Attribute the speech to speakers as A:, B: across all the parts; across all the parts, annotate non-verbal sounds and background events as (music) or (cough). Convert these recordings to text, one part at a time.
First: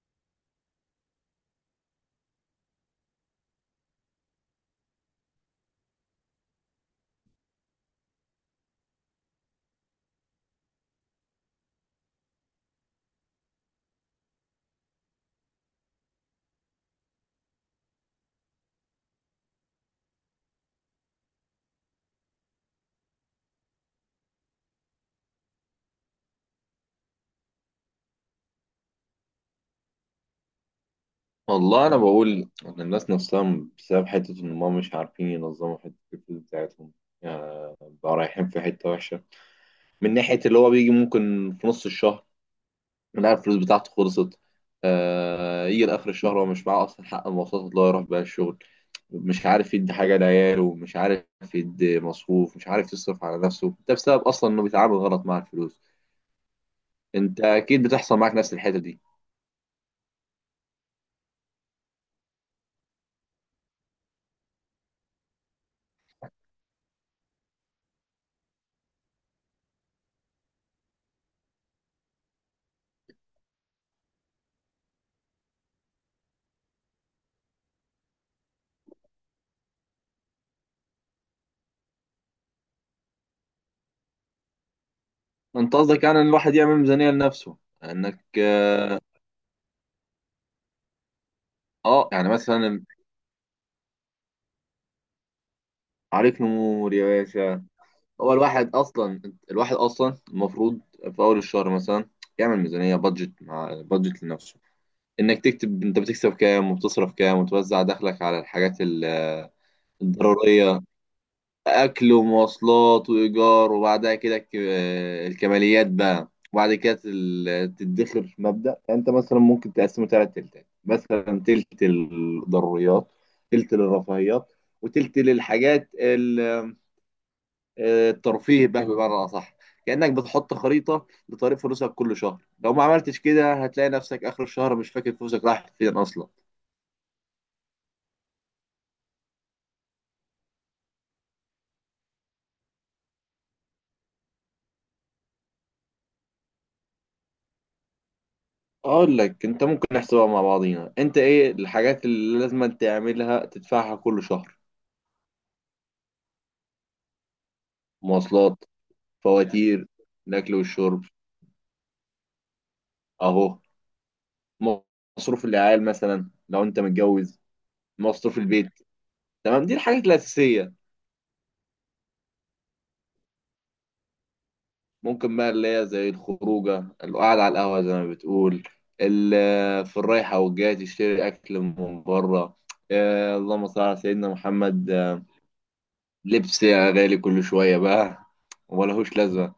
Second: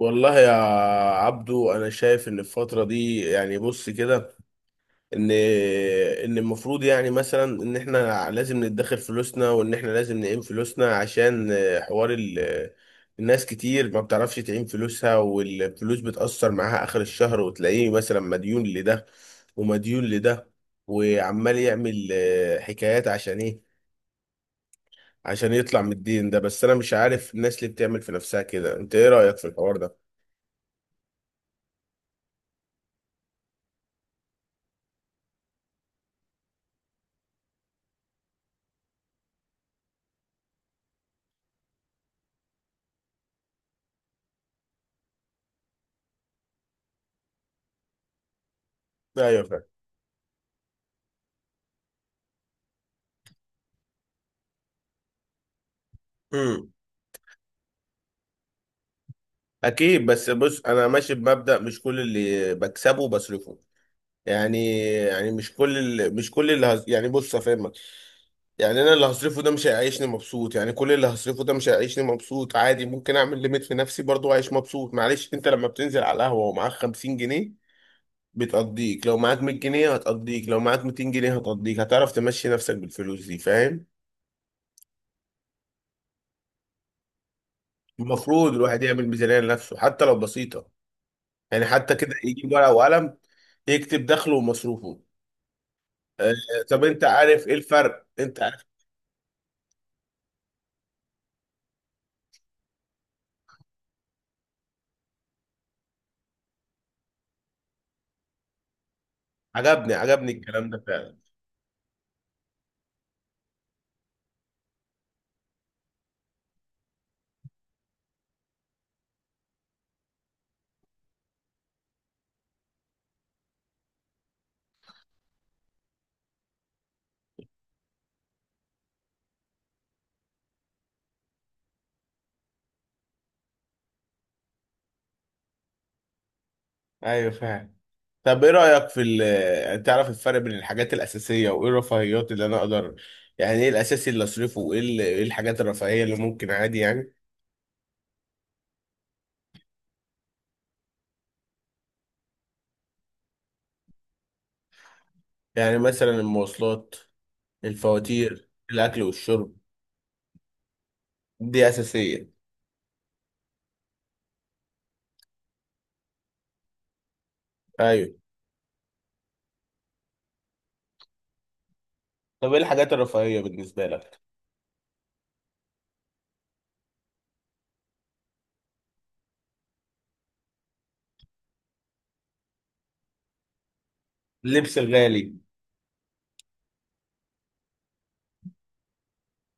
A: والله يا عبدو، انا شايف ان الفتره دي، يعني بص كده، ان ان المفروض يعني مثلا ان احنا لازم ندخر فلوسنا، وان احنا لازم نقيم فلوسنا عشان حوار الناس كتير ما بتعرفش تعين فلوسها، والفلوس بتأثر معاها اخر الشهر، وتلاقيه مثلا مديون لده ومديون لده، وعمال يعمل حكايات عشان ايه؟ عشان يطلع من الدين ده. بس انا مش عارف الناس اللي بتعمل في نفسها كده، انت ايه رأيك في الحوار ده؟
B: والله انا بقول ان الناس نفسها بسبب حته ان هم مش عارفين ينظموا حته الفلوس بتاعتهم، يعني بقى رايحين في حته وحشه. من ناحيه اللي هو بيجي ممكن في نص الشهر يلاقي الفلوس بتاعته خلصت. يجي لاخر الشهر هو مش معاه اصلا حق المواصلات اللي هو يروح بيها الشغل، مش
A: ايوه،
B: عارف يدي حاجه لعياله، مش عارف يدي مصروف، مش عارف يصرف على نفسه. ده بسبب اصلا انه بيتعامل غلط مع الفلوس.
A: فعلا،
B: انت اكيد بتحصل معاك نفس الحته دي.
A: اكيد. بس بص، انا ماشي بمبدأ مش كل اللي بكسبه بصرفه، يعني مش كل اللي مش كل اللي هز... يعني بص افهمك، يعني انا اللي هصرفه ده مش هيعيشني مبسوط، يعني كل اللي هصرفه ده مش هيعيشني مبسوط عادي، ممكن اعمل ليميت في نفسي برضه وعيش مبسوط. معلش، انت لما بتنزل على القهوة ومعاك 50 جنيه بتقضيك، لو معاك 100 جنيه هتقضيك، لو معاك 200 جنيه هتقضيك، هتعرف تمشي نفسك بالفلوس دي، فاهم؟
B: انت قصدك يعني ان الواحد يعمل ميزانيه لنفسه، انك
A: المفروض الواحد يعمل ميزانية لنفسه، حتى لو بسيطة، يعني حتى
B: اه
A: كده
B: يعني
A: يجيب ورقة
B: مثلا.
A: وقلم يكتب دخله ومصروفه. آه،
B: عليك
A: طب
B: نور
A: انت
B: يا
A: عارف ايه
B: باشا.
A: الفرق؟
B: هو
A: انت عارف؟
B: الواحد اصلا الواحد اصلا المفروض في اول الشهر مثلا يعمل ميزانيه بادجت مع بادجت لنفسه، انك تكتب انت بتكسب كام وبتصرف كام وتوزع دخلك على الحاجات
A: عجبني الكلام
B: الضروريه:
A: ده فعلا.
B: اكل ومواصلات وايجار، وبعدها كده الكماليات بقى. وبعد كده تدخر. في مبدا انت مثلا ممكن تقسمه ثلاث تلتات، مثلا تلت الضروريات، تلت للرفاهيات، وتلت للحاجات الترفيه بقى بمعنى اصح. كانك بتحط خريطه لطريق فلوسك كل شهر. لو ما عملتش كده هتلاقي نفسك اخر الشهر مش فاكر فلوسك راحت فين اصلا.
A: ايوه فاهم. طب ايه رأيك في تعرف الفرق بين الحاجات الأساسية وايه الرفاهيات اللي انا اقدر، يعني ايه الأساسي اللي اصرفه وايه ايه الحاجات الرفاهية اللي ممكن عادي يعني؟
B: اقول لك، انت ممكن نحسبها مع بعضينا. انت ايه الحاجات اللي لازم تعملها تدفعها كل شهر؟
A: يعني مثلا المواصلات، الفواتير،
B: مواصلات،
A: الأكل والشرب،
B: فواتير، الاكل والشرب،
A: دي أساسية.
B: اهو. مصروف العيال مثلا لو انت متجوز،
A: ايوه.
B: مصروف البيت. تمام، دي الحاجات الاساسيه.
A: طب ايه الحاجات الرفاهية بالنسبة لك؟
B: ممكن بقى اللي هي زي الخروجة، القعدة على القهوة زي ما بتقول، في الرايحة والجاية تشتري أكل من بره. اللهم صل على سيدنا
A: اللبس
B: محمد.
A: الغالي.
B: لبس يا غالي كل شوية بقى وملهوش لازمة.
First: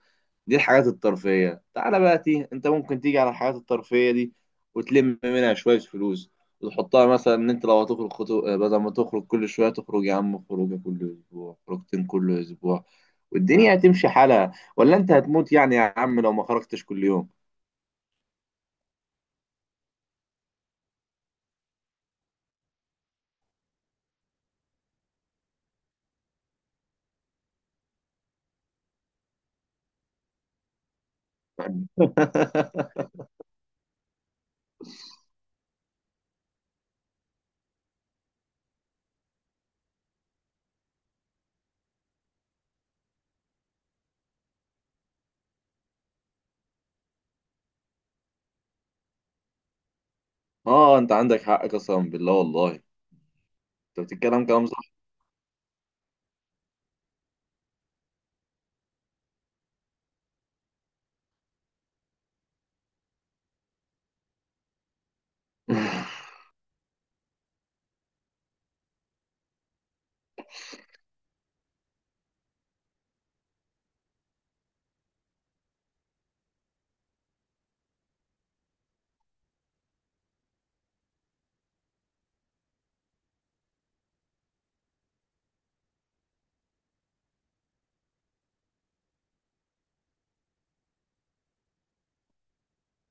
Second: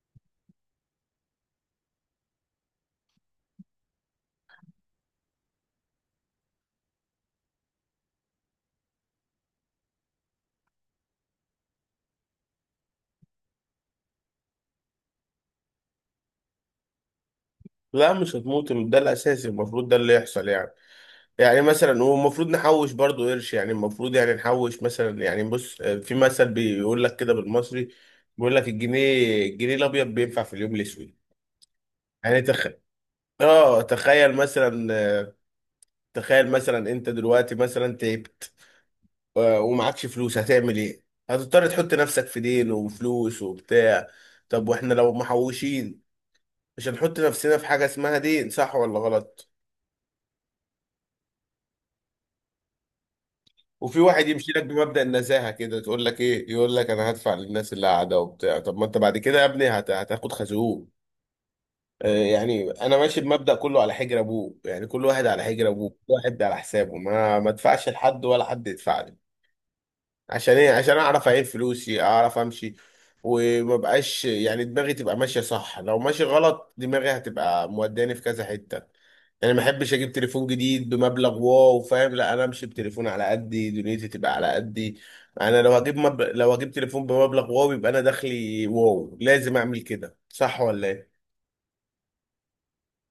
B: دي الحاجات الترفيهية. تعالى بقى تي انت ممكن تيجي على الحاجات الترفيهية دي وتلم منها شوية فلوس وتحطها. مثلا ان انت لو هتخرج بدل ما تخرج كل شوية تخرج يا عم خروجة كل اسبوع، خروجتين كل اسبوع، والدنيا هتمشي حالها. ولا انت هتموت يعني يا عم لو ما خرجتش كل يوم؟
A: لا، مش هتموت، ده الاساسي، المفروض ده اللي يحصل يعني. يعني مثلا، والمفروض نحوش برضو قرش، يعني المفروض يعني نحوش مثلا، يعني بص، في مثل بيقول لك كده بالمصري، بيقول لك الجنيه، الجنيه الابيض بينفع في اليوم الاسود. يعني تخ...
B: (laughs)
A: اه تخيل مثلا، تخيل مثلا انت دلوقتي مثلا تعبت ومعكش فلوس، هتعمل ايه؟ هتضطر تحط نفسك في دين وفلوس وبتاع. طب واحنا لو محوشين مش هنحط نفسنا في حاجة اسمها دين، صح ولا غلط؟
B: اه انت عندك حق، قسما بالله. والله
A: وفي
B: انت
A: واحد
B: بتتكلم
A: يمشي لك
B: كلام صح.
A: بمبدأ النزاهة كده، تقول لك ايه؟ يقول لك انا هدفع للناس اللي قاعدة وبتاع، طب ما انت بعد كده يا ابني هتاخد خازوق. يعني انا ماشي بمبدأ كله على حجر ابوه، يعني كل واحد على حجر ابوه، كل
B: (laughs)
A: واحد على حسابه، ما ادفعش لحد ولا حد يدفع لي. عشان ايه؟ عشان اعرف اعين فلوسي، اعرف امشي، وما بقاش يعني دماغي تبقى ماشيه صح، لو ماشي غلط دماغي هتبقى موداني في كذا حته. يعني ما احبش اجيب تليفون جديد بمبلغ واو، فاهم؟ لا، انا امشي بتليفون على قدي، دنيتي تبقى على قدي. انا لو هجيب لو هجيب تليفون بمبلغ واو، يبقى انا دخلي واو، لازم اعمل كده، صح ولا ايه؟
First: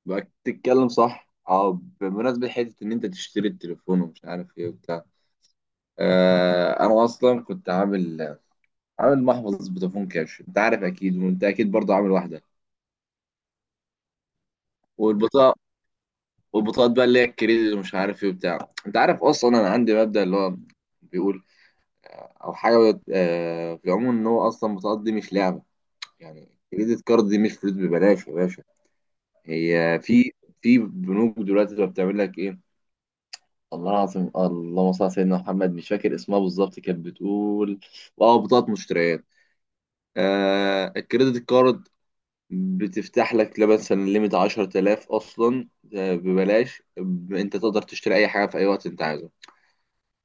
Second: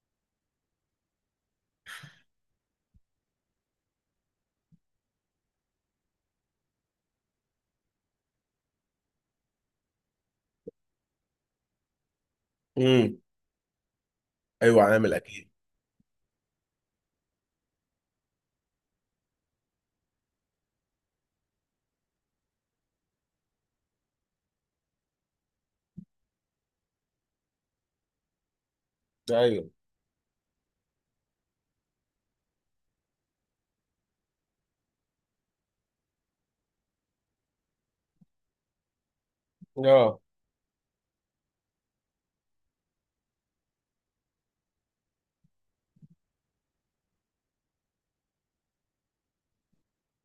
B: بقى بتتكلم صح. اه، بمناسبة حتة ان انت تشتري التليفون ومش عارف ايه وبتاع، انا اصلا كنت عامل محفظ فودافون كاش. انت عارف اكيد، وانت اكيد برضه عامل واحده.
A: امم. ايوه عامل اكيد.
B: والبطاقه والبطاقات بقى اللي هي الكريدت ومش عارف ايه وبتاع. انت عارف اصلا انا عندي مبدأ اللي هو بيقول، او حاجه في العموم، ان هو اصلا البطاقات دي مش لعبه. يعني الكريدت كارد دي مش فلوس ببلاش يا باشا.
A: ايوه.
B: هي في في بنوك دلوقتي بقى بتعمل لك ايه؟ الله العظيم، اللهم صل على سيدنا محمد، مش فاكر اسمها بالظبط. كانت بتقول اه بطاقه مشتريات.
A: اه.
B: الكريدت كارد، بتفتح لك لا مثلا ليميت 10000 أصلا. ببلاش أنت تقدر تشتري أي حاجة في أي وقت أنت عايزه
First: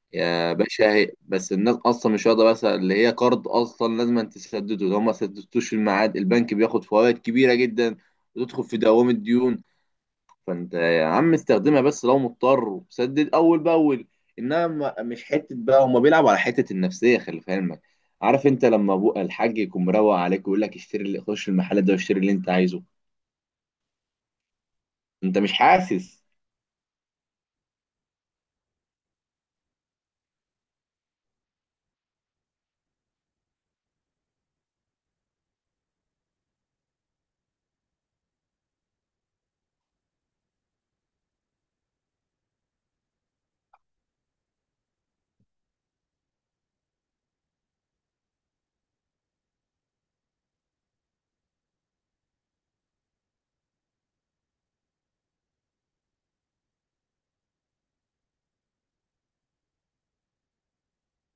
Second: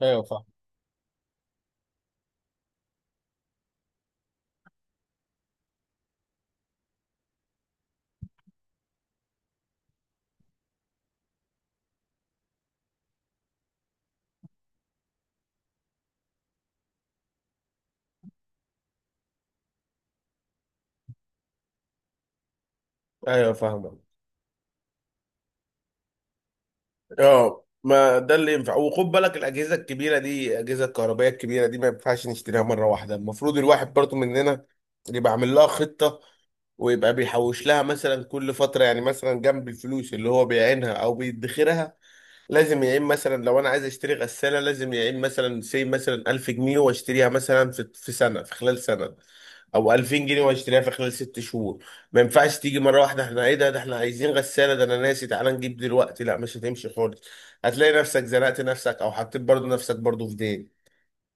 A: ايوه فاهم.
B: يا باشا. هي بس الناس أصلا مش واخدة بس اللي هي قرض أصلا لازم أن تسدده. لو ما سددتوش في الميعاد البنك بياخد فوائد كبيرة جدا، وتدخل في دوامة ديون. فأنت يا عم استخدمها بس لو مضطر، وسدد أول بأول. إنما مش حتة بقى. هما بيلعبوا على حتة النفسية، خلي في علمك. عارف أنت لما أبو الحاج يكون مروق عليك ويقول لك اشتري، اللي خش المحل ده واشتري اللي أنت عايزه،
A: ايوه فاهمك.
B: انت مش حاسس؟
A: اه، ما ده اللي ينفع. وخد بالك، الاجهزه الكبيره دي، الاجهزه الكهربائيه الكبيره دي، ما ينفعش نشتريها مره واحده، المفروض الواحد برضو مننا يبقى عامل لها خطه، ويبقى بيحوش لها مثلا كل فتره، يعني مثلا جنب الفلوس اللي هو بيعينها او بيدخرها، لازم يعين مثلا لو انا عايز اشتري غساله، لازم يعين مثلا سي، مثلا 1000 جنيه واشتريها مثلا في سنه، في خلال سنه، او 2000 جنيه واشتريها في خلال ست شهور. ما ينفعش تيجي مره واحده، احنا ايه ده؟ ده احنا عايزين غساله، ده انا ناسي، تعالى نجيب دلوقتي، لا، مش هتمشي خالص. هتلاقي نفسك زنقت نفسك، او حطيت برضو نفسك برضو في دين،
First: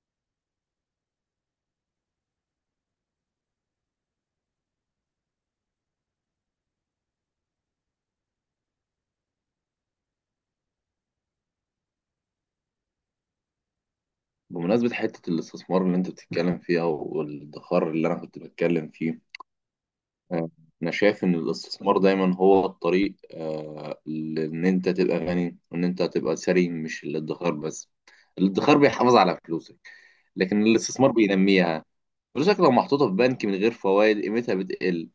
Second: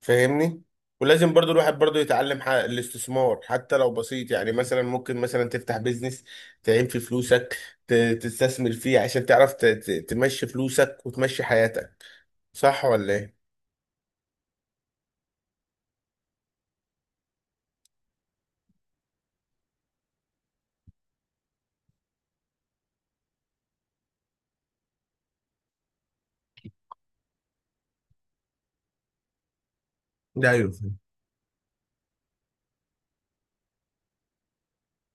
A: فاهمني؟ ولازم برضو الواحد برضو يتعلم الاستثمار، حتى لو بسيط، يعني مثلا ممكن مثلا تفتح بيزنس، تعين فيه فلوسك، ت- تستثمر فيه عشان تعرف تمشي فلوسك وتمشي حياتك، صح ولا ايه؟
B: بمناسبة حتة الاستثمار اللي انت بتتكلم فيها والادخار اللي انا كنت بتكلم فيه، آه، انا شايف ان الاستثمار دايما هو الطريق، لان انت تبقى غني وان انت تبقى ثري، مش الادخار بس. الادخار بيحافظ على فلوسك،
A: ده
B: لكن
A: ايوه فاهم.
B: الاستثمار بينميها. فلوسك لو محطوطة في بنك من غير فوائد قيمتها بتقل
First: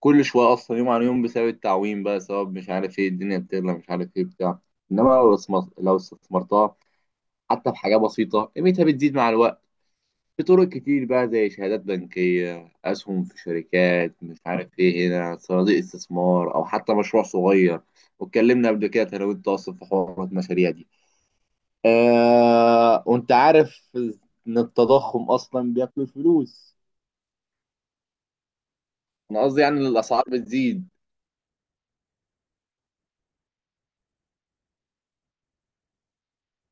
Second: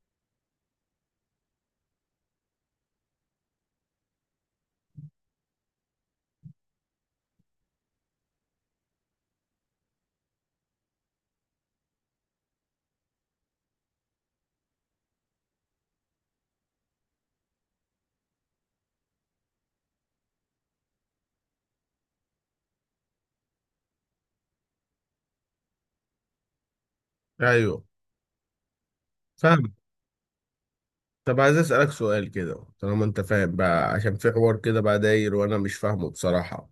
B: كل شوية، اصلا يوم عن يوم، بسبب التعويم بقى، سبب مش عارف ايه الدنيا بتغلى مش عارف ايه بتاع. انما لو لو استثمرتها حتى بحاجة بسيطة قيمتها بتزيد مع الوقت. في طرق كتير بقى زي شهادات بنكية، أسهم في شركات مش عارف إيه هنا، صناديق استثمار، أو حتى مشروع صغير. واتكلمنا قبل كده أنا وأنت أصلا في حوار المشاريع دي. وأنت عارف إن التضخم أصلا بياكل الفلوس.
A: ايوه
B: أنا قصدي
A: فاهم.
B: يعني إن الأسعار بتزيد.
A: طب عايز اسالك سؤال كده، طالما انت فاهم بقى، عشان في حوار كده بقى داير وانا مش فاهمه بصراحه.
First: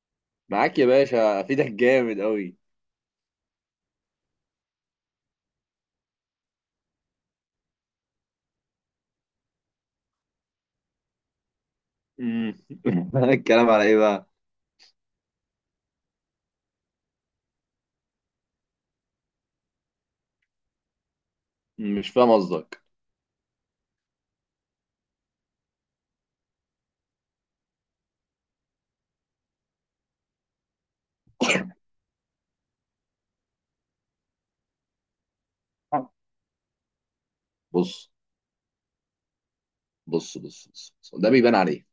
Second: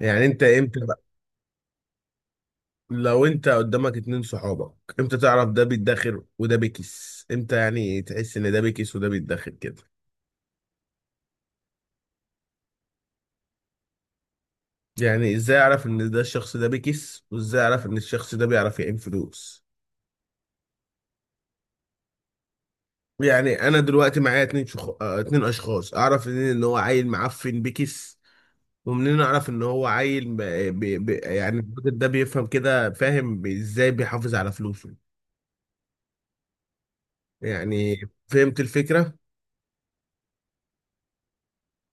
A: يعني انت
B: معاك
A: امتى
B: يا
A: بقى،
B: باشا، أفيدك جامد أوي.
A: لو انت قدامك اتنين صحابك، امتى تعرف ده بيتداخل وده بيكس؟ امتى يعني تحس ان ده بيكس وده بيتداخل كده؟
B: أمم. (laughs) الكلام على إيه بقى؟
A: يعني ازاي اعرف ان ده الشخص ده بيكس، وازاي اعرف ان الشخص ده بيعرف يعين فلوس؟
B: مش فاهم قصدك.
A: يعني انا دلوقتي معايا اتنين شخ... آه، اتنين اشخاص، اعرف منين ان هو عيل معفن بيكس، ومنين اعرف ان هو عيل ب... يعني الراجل ده بيفهم كده، فاهم؟ ازاي بيحافظ على فلوسه يعني؟
B: بص
A: فهمت الفكرة؟
B: بص بص بص، ده بيبان عليك.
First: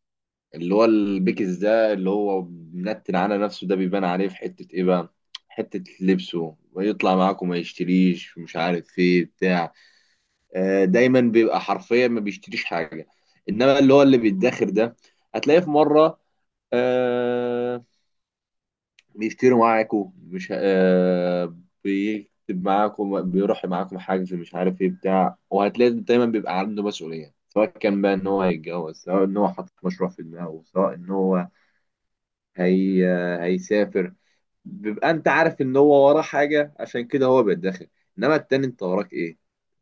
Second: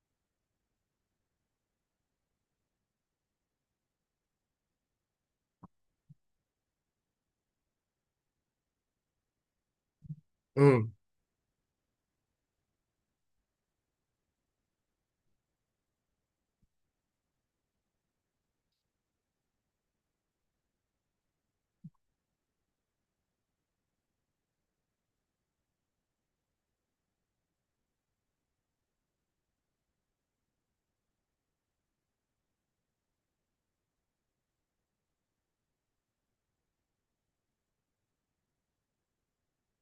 B: اللي هو البيكس ده، اللي هو منتن على نفسه، ده بيبان عليه في حتة ايه بقى؟ حتة لبسه، ويطلع معاكم ما يشتريش مش عارف ايه بتاع.
A: امم.
B: دايما بيبقى حرفيا ما بيشتريش حاجة. انما اللي هو اللي بيتداخر ده، هتلاقيه في مرة آه بيشتري معاكم. مش بيكتب معاكم، بيروح معاكم حاجز مش عارف ايه بتاع. وهتلاقي دايما بيبقى عنده مسؤولية، سواء كان بقى ان هو يتجوز، سواء ان هو حاطط مشروع في دماغه، سواء ان هو هي هيسافر. بيبقى انت عارف ان هو وراه حاجه عشان كده هو بيتدخل. انما التاني انت وراك ايه؟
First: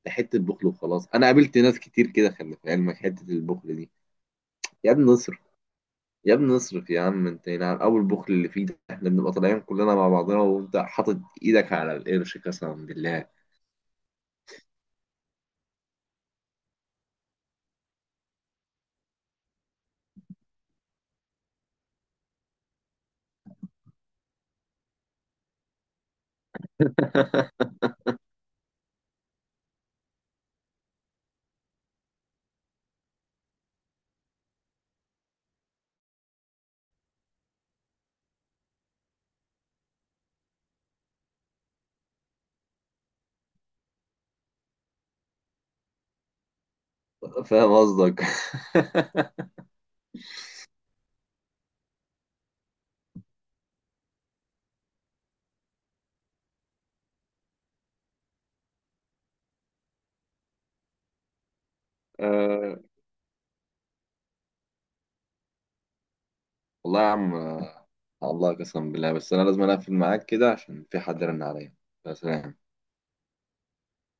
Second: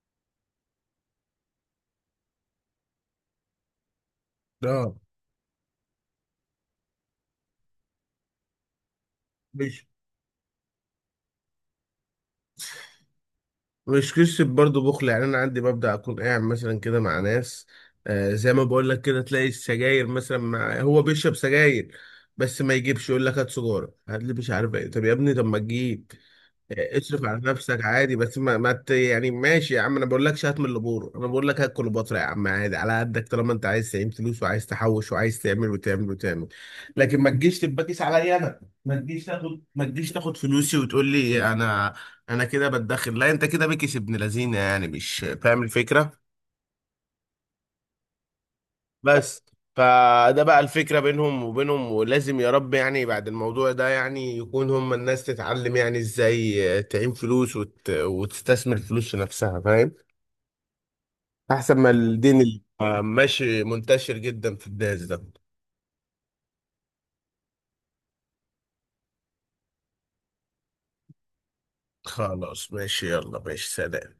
B: ده حته بخل وخلاص. انا قابلت ناس كتير كده خلي في علمك حته البخل دي. يا
A: اه.
B: ابني اصرف، يا ابني اصرف يا عم. انت نعم اول بخل اللي فيه ده، احنا بنبقى طالعين
A: ماشي.
B: كلنا مع بعضنا وانت حاطط ايدك على القرش، قسما بالله.
A: مش قصة برضه بخل، يعني أنا عندي، ببدأ أكون قاعد مثلا كده مع ناس، آه زي ما بقول لك كده، تلاقي السجاير مثلا، مع هو بيشرب سجاير، بس ما يجيبش، يقول لك هات سجارة، هات لي، مش عارف إيه. طب يا ابني، طب ما تجيب، اصرف على نفسك عادي،
B: (laughs)
A: بس ما, ما ت... يعني ماشي يا عم، انا بقول لكش هات من البور، انا بقول لك هات كليوباترا يا عم، عادي على قدك، طالما انت عايز تعين فلوس، وعايز تحوش، وعايز تعمل وتعمل وتعمل. لكن ما تجيش تبقى كيس عليا انا، ما تجيش تاخد، ما تجيش تاخد فلوسي وتقول لي انا، انا كده بتدخل. لا، انت كده بكيس ابن لذينه، يعني مش فاهم الفكره
B: فاهم قصدك.
A: بس؟ فده بقى الفكرة بينهم وبينهم، ولازم يا رب يعني بعد الموضوع ده يعني يكون هم الناس تتعلم يعني ازاي تعين فلوس، وتستثمر فلوس في نفسها، فاهم؟ احسن ما
B: (laughs)
A: الدين اللي
B: آه،
A: ماشي منتشر جدا في الناس ده.
B: والله يا عم، الله، قسما بالله. بس انا لازم اقفل معاك كده عشان في حد رن عليا. بس
A: خلاص، ماشي، يلا ماشي، سلام.